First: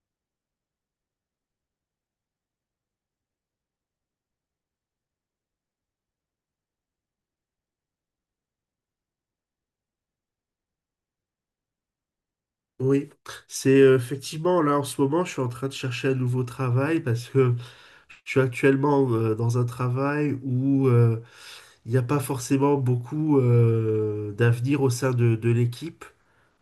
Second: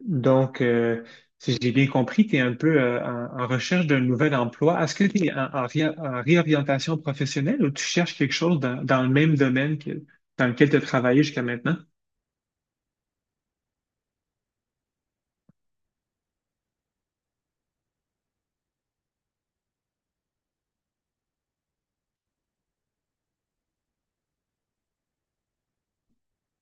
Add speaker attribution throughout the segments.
Speaker 1: Donc, si j'ai bien compris, tu es un peu en recherche d'un nouvel emploi. Est-ce que tu es en réorientation professionnelle ou tu cherches quelque chose dans le même domaine que, dans lequel tu as travaillé jusqu'à maintenant?
Speaker 2: Oui, c'est effectivement là en ce moment, je suis en train de chercher un nouveau travail parce que je suis actuellement dans un travail où il n'y a pas forcément beaucoup d'avenir au sein de l'équipe.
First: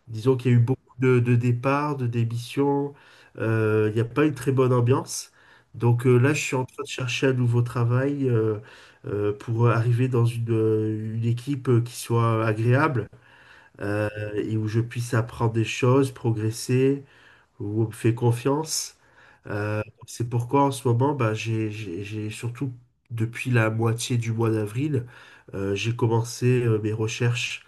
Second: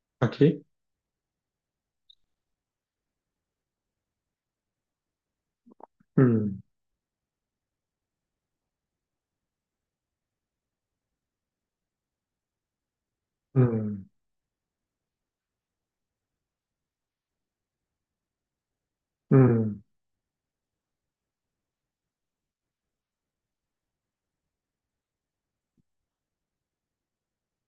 Speaker 2: Disons qu'il y a
Speaker 1: OK.
Speaker 2: eu beaucoup de départs, de démissions, il n'y a pas une très bonne ambiance. Donc là, je suis
Speaker 1: Hmm.
Speaker 2: en train de chercher un nouveau travail pour arriver dans une équipe qui soit agréable
Speaker 1: Hmm.
Speaker 2: euh, et où je puisse apprendre des choses, progresser vous me faites confiance.
Speaker 1: Hmm.
Speaker 2: Euh, c'est pourquoi en ce moment, bah, j'ai surtout depuis la moitié du mois d'avril, j'ai commencé mes recherches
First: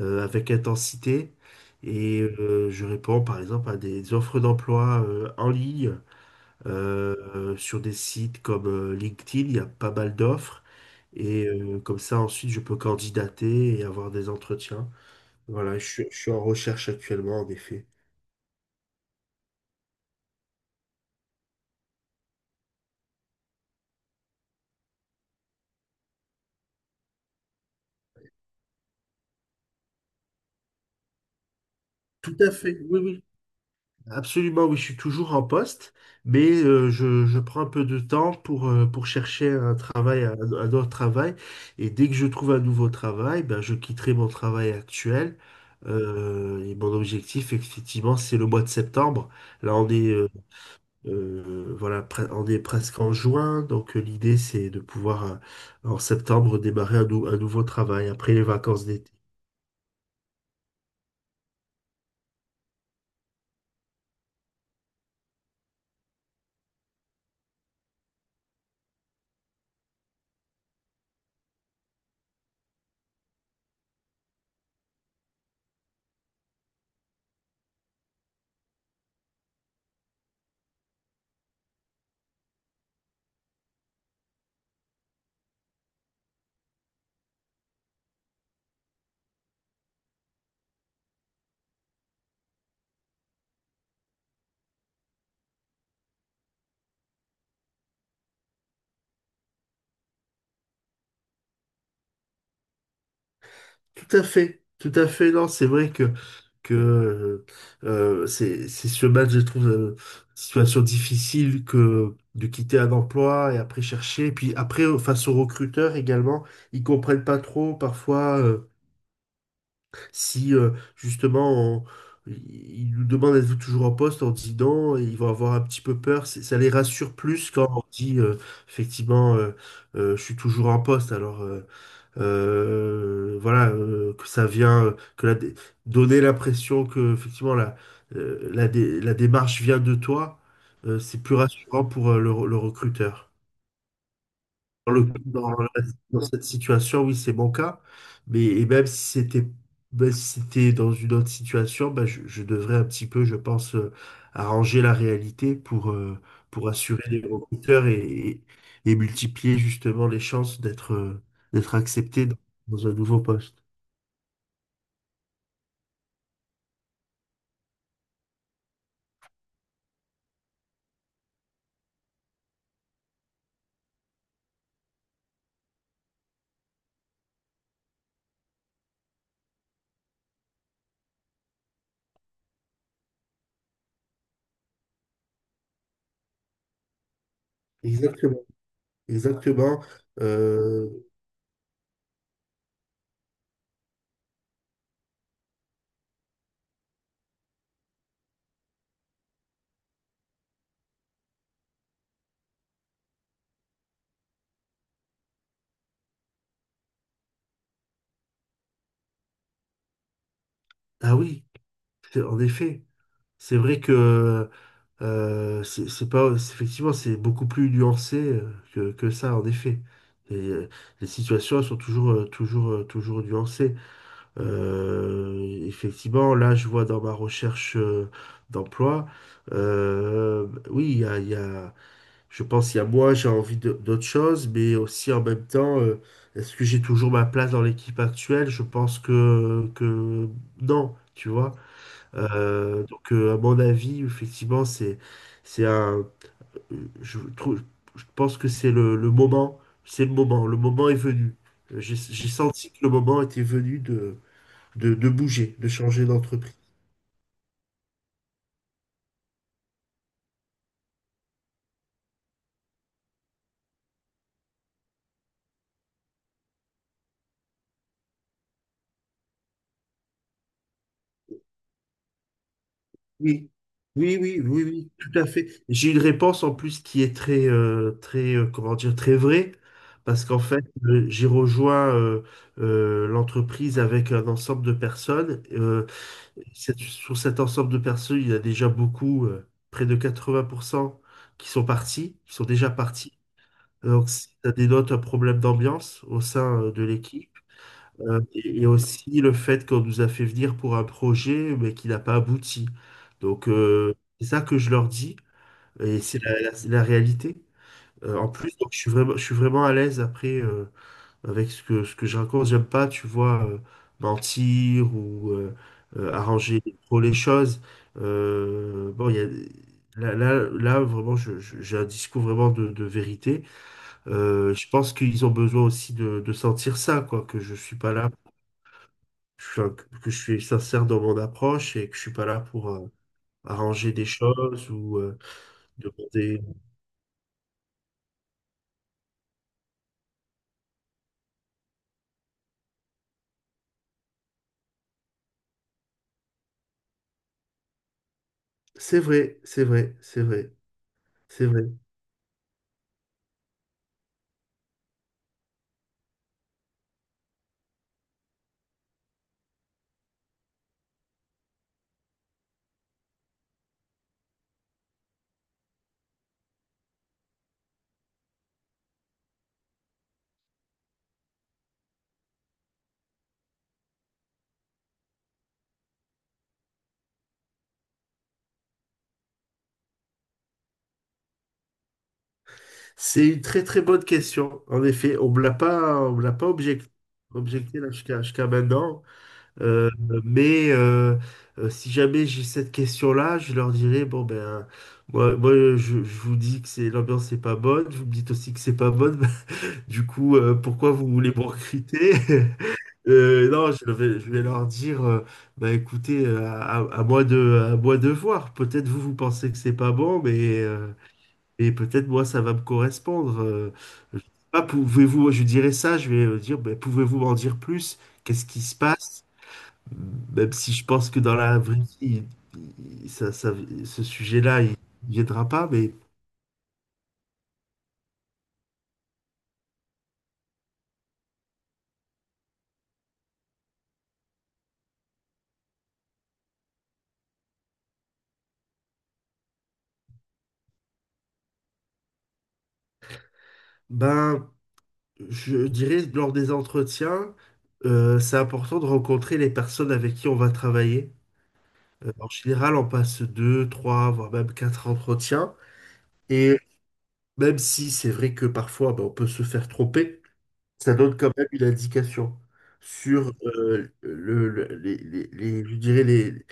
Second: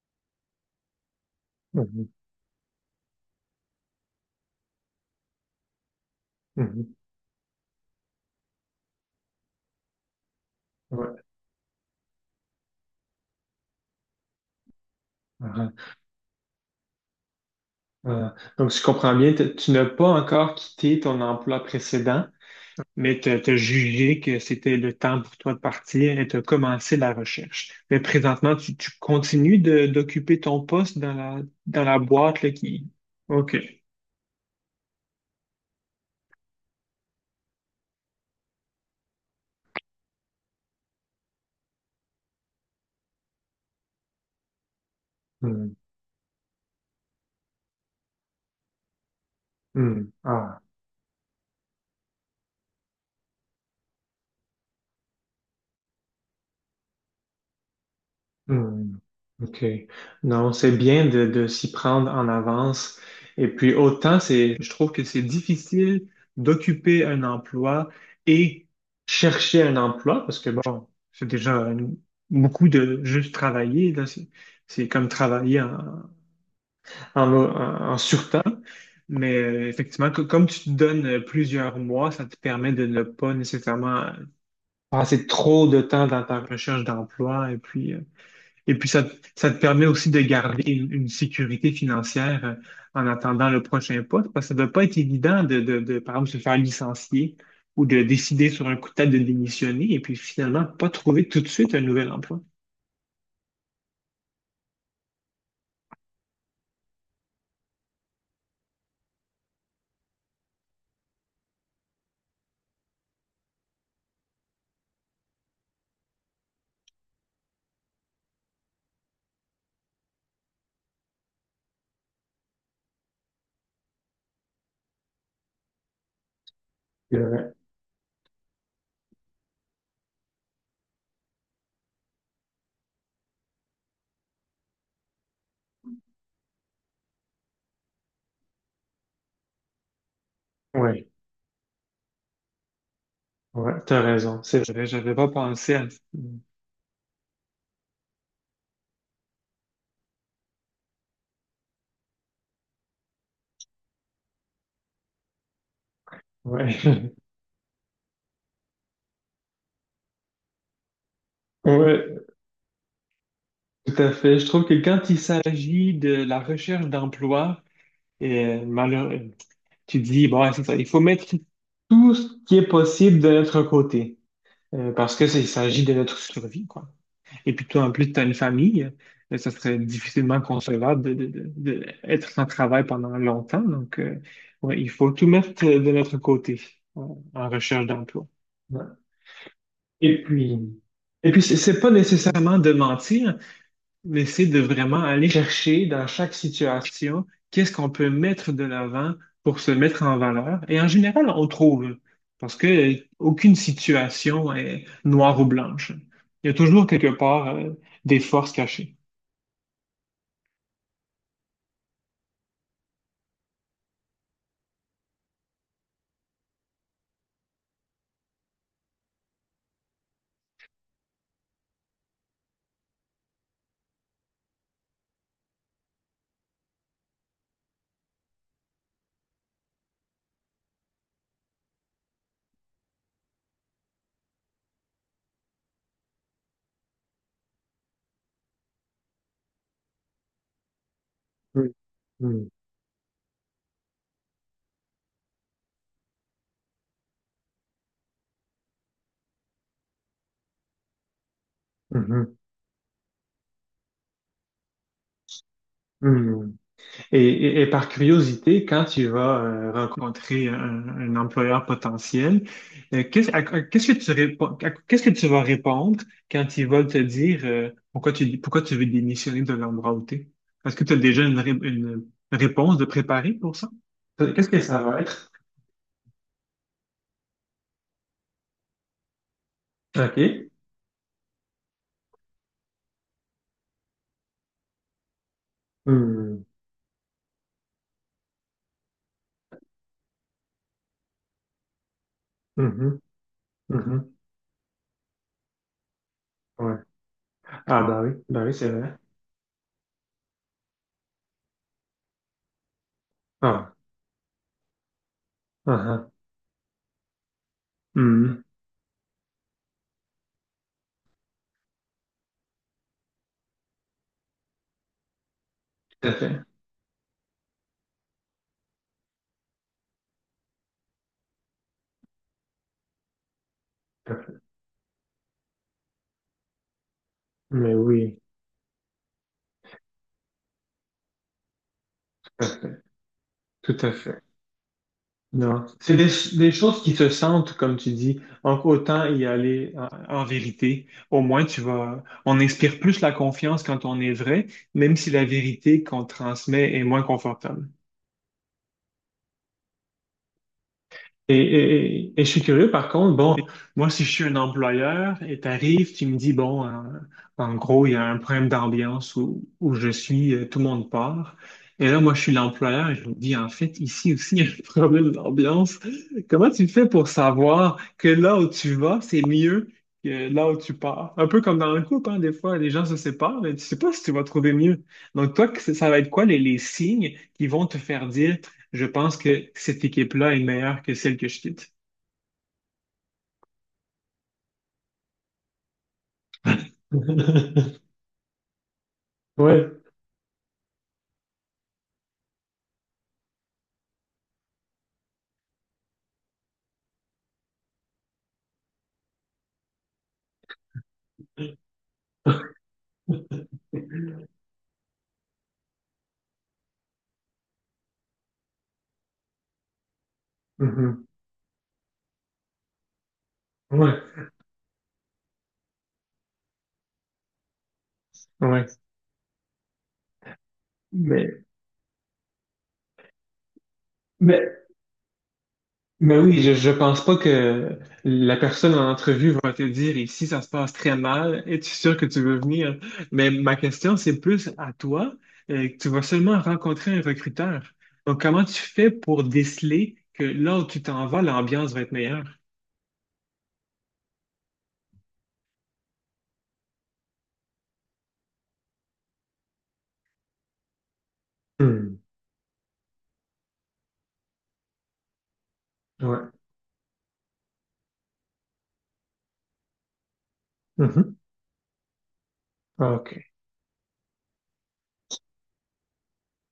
Speaker 2: avec intensité
Speaker 1: Mhm.
Speaker 2: et je réponds par exemple à des offres d'emploi en ligne,
Speaker 1: Mhm.
Speaker 2: sur des sites comme LinkedIn, il y a pas mal d'offres
Speaker 1: Ouais.
Speaker 2: et comme ça ensuite je peux candidater et avoir des entretiens.
Speaker 1: Ah,
Speaker 2: Voilà, je suis en recherche actuellement en effet.
Speaker 1: ah. Donc, si je comprends bien, tu n'as pas encore quitté ton emploi précédent, mais tu as jugé que c'était le temps pour toi de partir et tu as commencé la recherche. Mais présentement, tu continues d'occuper ton poste dans dans la
Speaker 2: Tout
Speaker 1: boîte
Speaker 2: à
Speaker 1: là,
Speaker 2: fait,
Speaker 1: qui...
Speaker 2: oui, oui.
Speaker 1: OK.
Speaker 2: Absolument, oui, je suis toujours en poste, mais je prends un peu de temps pour chercher un travail, un autre travail. Et dès que je trouve un nouveau travail, ben, je quitterai mon travail actuel.
Speaker 1: Hmm,
Speaker 2: Et mon objectif, effectivement, c'est le mois de septembre. Là,
Speaker 1: hmm. Ah,
Speaker 2: on est presque en juin, donc l'idée, c'est de pouvoir, en septembre, démarrer un nouveau travail après les vacances
Speaker 1: hmm,
Speaker 2: d'été.
Speaker 1: OK. Non, c'est bien de s'y prendre en avance. Et puis autant c'est, je trouve que c'est difficile d'occuper un emploi et chercher un emploi parce que bon, beaucoup de juste travailler là, c'est comme travailler en, en surtemps. Mais effectivement, comme tu te donnes plusieurs mois, ça te permet de ne pas nécessairement passer trop de temps dans ta recherche d'emploi et puis, ça te permet aussi de garder une sécurité financière en attendant le prochain poste, parce que ça ne doit pas être évident de, par exemple, se faire licencier ou de décider sur un coup de tête de démissionner et puis finalement pas trouver tout de suite un nouvel emploi.
Speaker 2: Tout à fait, tout à fait. Non, c'est vrai que c'est ce match, je trouve, situation difficile que de quitter un emploi et après chercher. Et puis après, face aux recruteurs également, ils comprennent pas trop parfois si justement on- ils nous demandent êtes-vous toujours en poste? On dit non, et ils vont avoir un petit peu peur. Ça les rassure plus
Speaker 1: Euh,
Speaker 2: quand on dit effectivement, je suis toujours en poste. Alors, voilà, que ça vient, que la dé- donner l'impression que effectivement la démarche vient de toi,
Speaker 1: ouais,
Speaker 2: c'est plus rassurant pour le recruteur.
Speaker 1: ouais, t'as raison, c'est vrai.
Speaker 2: Dans, le-
Speaker 1: J'avais pas
Speaker 2: dans la-
Speaker 1: pensé à...
Speaker 2: Dans cette situation, oui, c'est mon cas. Mais même si c'était dans une autre situation, bah, je devrais un petit peu, je pense, arranger la réalité pour
Speaker 1: Ouais,
Speaker 2: assurer les recruteurs et, et multiplier justement les chances d'être d'être
Speaker 1: ouais,
Speaker 2: accepté dans un nouveau poste.
Speaker 1: tout à fait. Je trouve que quand il s'agit de la recherche d'emploi, et tu te dis, bon, ouais, c'est ça, il faut mettre tout ce qui est possible de notre côté, parce que ça, il s'agit de notre survie, quoi. Et puis toi, en plus, tu as une famille, ça serait difficilement concevable de être sans travail pendant longtemps, donc ouais, il faut tout mettre de notre côté en recherche d'emploi.
Speaker 2: Exactement.
Speaker 1: Ouais.
Speaker 2: Exactement.
Speaker 1: Et puis,
Speaker 2: Euh,
Speaker 1: et puis c'est pas nécessairement de mentir, mais c'est de vraiment aller chercher dans chaque situation qu'est-ce qu'on peut mettre de l'avant pour se mettre en valeur. Et en général, on trouve, parce que aucune situation est noire ou blanche. Il y a toujours quelque part, des forces cachées.
Speaker 2: ah oui, en effet. C'est vrai que c'est pas c'est- effectivement c'est beaucoup plus nuancé que ça en effet. Et, les situations sont toujours toujours nuancées. Euh, Effectivement, là je vois dans ma recherche d'emploi, oui il y a- je pense il y a moi j'ai envie d'autre chose, mais aussi en même temps est-ce que j'ai toujours ma place dans l'équipe actuelle? Je pense que non, tu vois.
Speaker 1: Mhm.
Speaker 2: À mon avis, effectivement, c'est un, je trouve, je pense que c'est le moment, c'est le moment est venu. J'ai
Speaker 1: Mhm.
Speaker 2: senti que le moment était venu de bouger, de changer
Speaker 1: Mhm.
Speaker 2: d'entreprise.
Speaker 1: Mm. Et, et par curiosité, quand tu vas rencontrer un employeur potentiel, qu'est-ce que tu réponds, qu'est-ce que tu vas répondre quand ils veulent te dire pourquoi tu veux démissionner de l'endroit où tu es? Est-ce que tu as déjà une réponse de préparer
Speaker 2: Oui,
Speaker 1: pour ça?
Speaker 2: oui, oui,
Speaker 1: Qu'est-ce que
Speaker 2: oui,
Speaker 1: ça
Speaker 2: oui,
Speaker 1: va
Speaker 2: tout à
Speaker 1: être?
Speaker 2: fait. J'ai une réponse en plus qui est très, comment dire, très vraie, parce qu'en
Speaker 1: OK.
Speaker 2: fait, j'ai rejoint l'entreprise avec un ensemble de personnes.
Speaker 1: Hmm.
Speaker 2: Sur cet ensemble de personnes, il y a déjà beaucoup, près de 80% qui sont partis, qui sont déjà
Speaker 1: Mhm.
Speaker 2: partis. Donc,
Speaker 1: Mhm.
Speaker 2: si ça dénote un problème d'ambiance au sein
Speaker 1: Ouais.
Speaker 2: de l'équipe.
Speaker 1: Ah, bah oui,
Speaker 2: Et
Speaker 1: c'est vrai.
Speaker 2: aussi le fait qu'on nous a fait venir pour un projet, mais qui n'a pas abouti. Donc,
Speaker 1: Ah,
Speaker 2: c'est ça que je leur dis,
Speaker 1: ah,
Speaker 2: et
Speaker 1: ah.
Speaker 2: c'est la réalité. En
Speaker 1: Hmm.
Speaker 2: plus, donc, je suis vraiment à l'aise après, avec ce que je raconte. J'aime pas, tu vois, mentir ou
Speaker 1: Tout à fait.
Speaker 2: arranger trop les choses. Euh, bon, il y a, Là, vraiment, j'ai un discours vraiment de vérité.
Speaker 1: Tout à fait.
Speaker 2: Je pense qu'ils ont besoin aussi de sentir ça, quoi, que je
Speaker 1: Mais
Speaker 2: suis pas là,
Speaker 1: oui,
Speaker 2: que je suis sincère dans mon approche et que je suis pas là
Speaker 1: tout à
Speaker 2: pour
Speaker 1: fait. Tout à
Speaker 2: arranger des
Speaker 1: fait.
Speaker 2: choses ou
Speaker 1: Non.
Speaker 2: demander.
Speaker 1: Des choses qui se sentent, comme tu dis. Donc, autant y aller en vérité. Au moins, on inspire plus la confiance quand on est vrai, même si la vérité qu'on transmet est moins confortable.
Speaker 2: C'est vrai,
Speaker 1: Et,
Speaker 2: c'est vrai.
Speaker 1: et je suis curieux, par contre, bon, moi, si je suis un employeur et t'arrives, tu me dis, bon, en gros, il y a un problème d'ambiance où je suis, tout le monde part. Et là, moi, je suis l'employeur et je me dis, en fait, ici aussi, il y a un problème d'ambiance. Comment tu fais pour savoir que là où tu vas, c'est mieux que là où tu pars? Un peu comme dans un couple, hein, des fois, les gens se séparent, mais tu sais pas si tu vas trouver mieux. Donc, toi, ça va être quoi les signes qui vont te faire dire, je pense que cette équipe-là est meilleure que celle que je quitte.
Speaker 2: C'est une très très bonne question. En effet, on me l'a pas objecté là jusqu'à maintenant.
Speaker 1: Ouais.
Speaker 2: Euh, mais si jamais j'ai cette question-là, je leur dirais, bon ben, moi, je vous dis que c'est l'ambiance n'est pas bonne, vous me dites aussi que c'est pas bonne. Du coup, pourquoi vous voulez me recruter? Non, je vais, Je vais leur dire, bah écoutez, à moi de voir. Peut-être vous pensez que c'est pas bon, mais
Speaker 1: Mhm.
Speaker 2: et peut-être, moi, ça va me correspondre.
Speaker 1: Ouais.
Speaker 2: Je sais pas, pouvez-vous, je dirais ça, je vais dire, ben, pouvez-vous m'en dire plus? Qu'est-ce qui
Speaker 1: Ouais.
Speaker 2: se passe? Même si je pense que dans
Speaker 1: Mais,
Speaker 2: la vraie vie, il- il- ça, ça- ce
Speaker 1: mais,
Speaker 2: sujet-là, il ne viendra pas, mais
Speaker 1: mais oui, je pense pas que la personne en entrevue va te dire ici, ça se passe très mal, es-tu sûr que tu veux venir? Mais ma question, c'est plus à toi, que tu vas seulement rencontrer un recruteur. Donc, comment tu fais pour déceler que là où tu t'en vas, l'ambiance va être meilleure?
Speaker 2: ben, je dirais, lors des entretiens, c'est important de rencontrer les personnes avec qui on va travailler.
Speaker 1: Hmm.
Speaker 2: En général, on passe deux, trois, voire même quatre entretiens.
Speaker 1: Ouais.
Speaker 2: Et même si c'est vrai que parfois, ben, on peut se faire tromper, ça
Speaker 1: Mhm.
Speaker 2: donne quand même une indication
Speaker 1: OK.
Speaker 2: sur je dirais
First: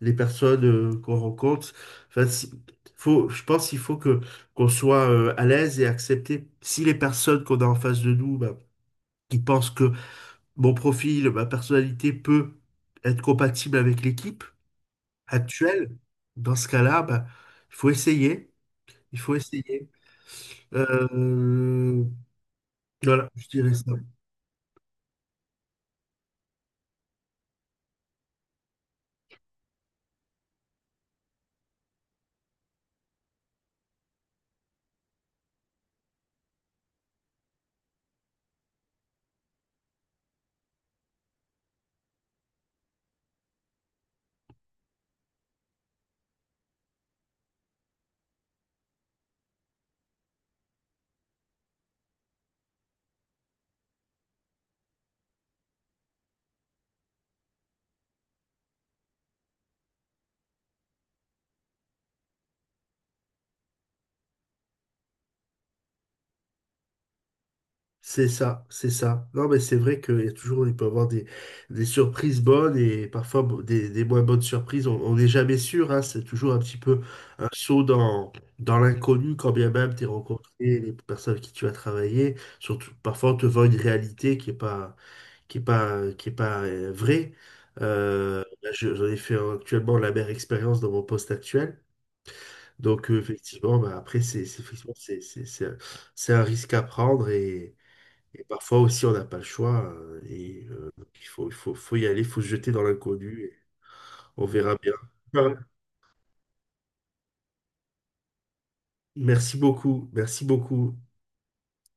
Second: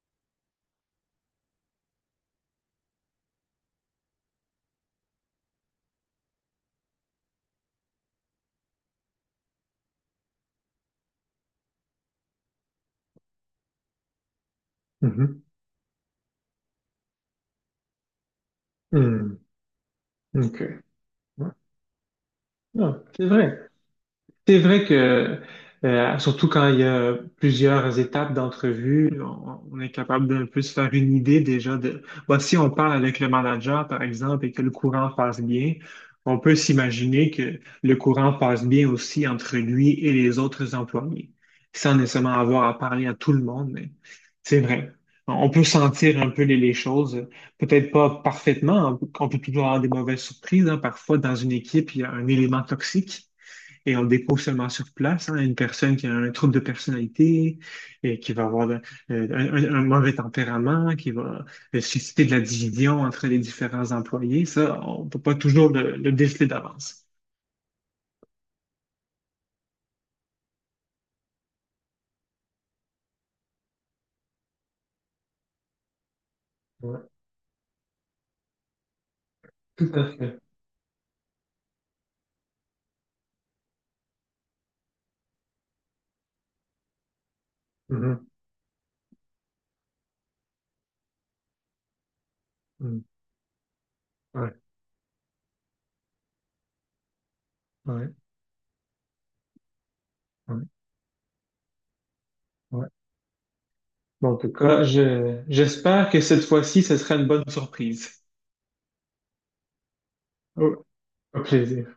Speaker 2: les personnes qu'on rencontre. Enfin, je pense qu'il faut que qu'on soit à l'aise et accepter. Si les personnes qu'on a en face de nous, bah, qui pensent que mon profil, ma personnalité peut être compatible avec l'équipe
Speaker 1: Mhm.
Speaker 2: actuelle, dans ce cas-là, bah, il faut essayer. Il
Speaker 1: Hmm.
Speaker 2: faut essayer.
Speaker 1: Ok.
Speaker 2: Euh,
Speaker 1: Non, c'est
Speaker 2: voilà, je
Speaker 1: vrai.
Speaker 2: dirais ça.
Speaker 1: C'est vrai que, surtout quand il y a plusieurs étapes d'entrevue, on est capable d'un peu se faire une idée déjà de, bon, si on parle avec le manager, par exemple, et que le courant passe bien, on peut s'imaginer que le courant passe bien aussi entre lui et les autres employés, sans nécessairement avoir à parler à tout le monde, mais c'est vrai. On peut sentir un peu les choses, peut-être pas parfaitement, on peut toujours avoir des mauvaises surprises, hein. Parfois, dans une équipe, il y a un élément toxique et on le découvre seulement sur place, hein, une personne qui a un trouble de personnalité, et qui va avoir un mauvais tempérament, qui va susciter de la division entre les différents employés. Ça, on peut pas toujours le déceler d'avance.
Speaker 2: C'est ça, c'est ça. Non, mais c'est vrai qu'il y a toujours, il peut y avoir des surprises bonnes et parfois bon, des moins bonnes surprises. On n'est jamais sûr, hein, c'est toujours un petit peu
Speaker 1: Ouais,
Speaker 2: un saut dans l'inconnu quand bien
Speaker 1: tout
Speaker 2: même tu
Speaker 1: à fait.
Speaker 2: rencontré les personnes avec qui tu as travaillé. Surtout, parfois on te vend une réalité qui est pas vraie.
Speaker 1: Mhm,
Speaker 2: Là, j'en ai fait actuellement la meilleure expérience dans mon poste actuel.
Speaker 1: mhm.
Speaker 2: Donc, effectivement, bah, après,
Speaker 1: Ouais,
Speaker 2: effectivement, c'est un risque à prendre
Speaker 1: ouais,
Speaker 2: et parfois aussi, on n'a pas le choix.
Speaker 1: ouais,
Speaker 2: Donc, faut y aller, il faut se jeter dans
Speaker 1: ouais.
Speaker 2: l'inconnu. Et
Speaker 1: Bon, en
Speaker 2: on
Speaker 1: tout
Speaker 2: verra
Speaker 1: cas,
Speaker 2: bien. Voilà.
Speaker 1: j'espère que cette fois-ci, ce sera une bonne surprise.
Speaker 2: Merci beaucoup. Merci
Speaker 1: Au
Speaker 2: beaucoup.
Speaker 1: au plaisir.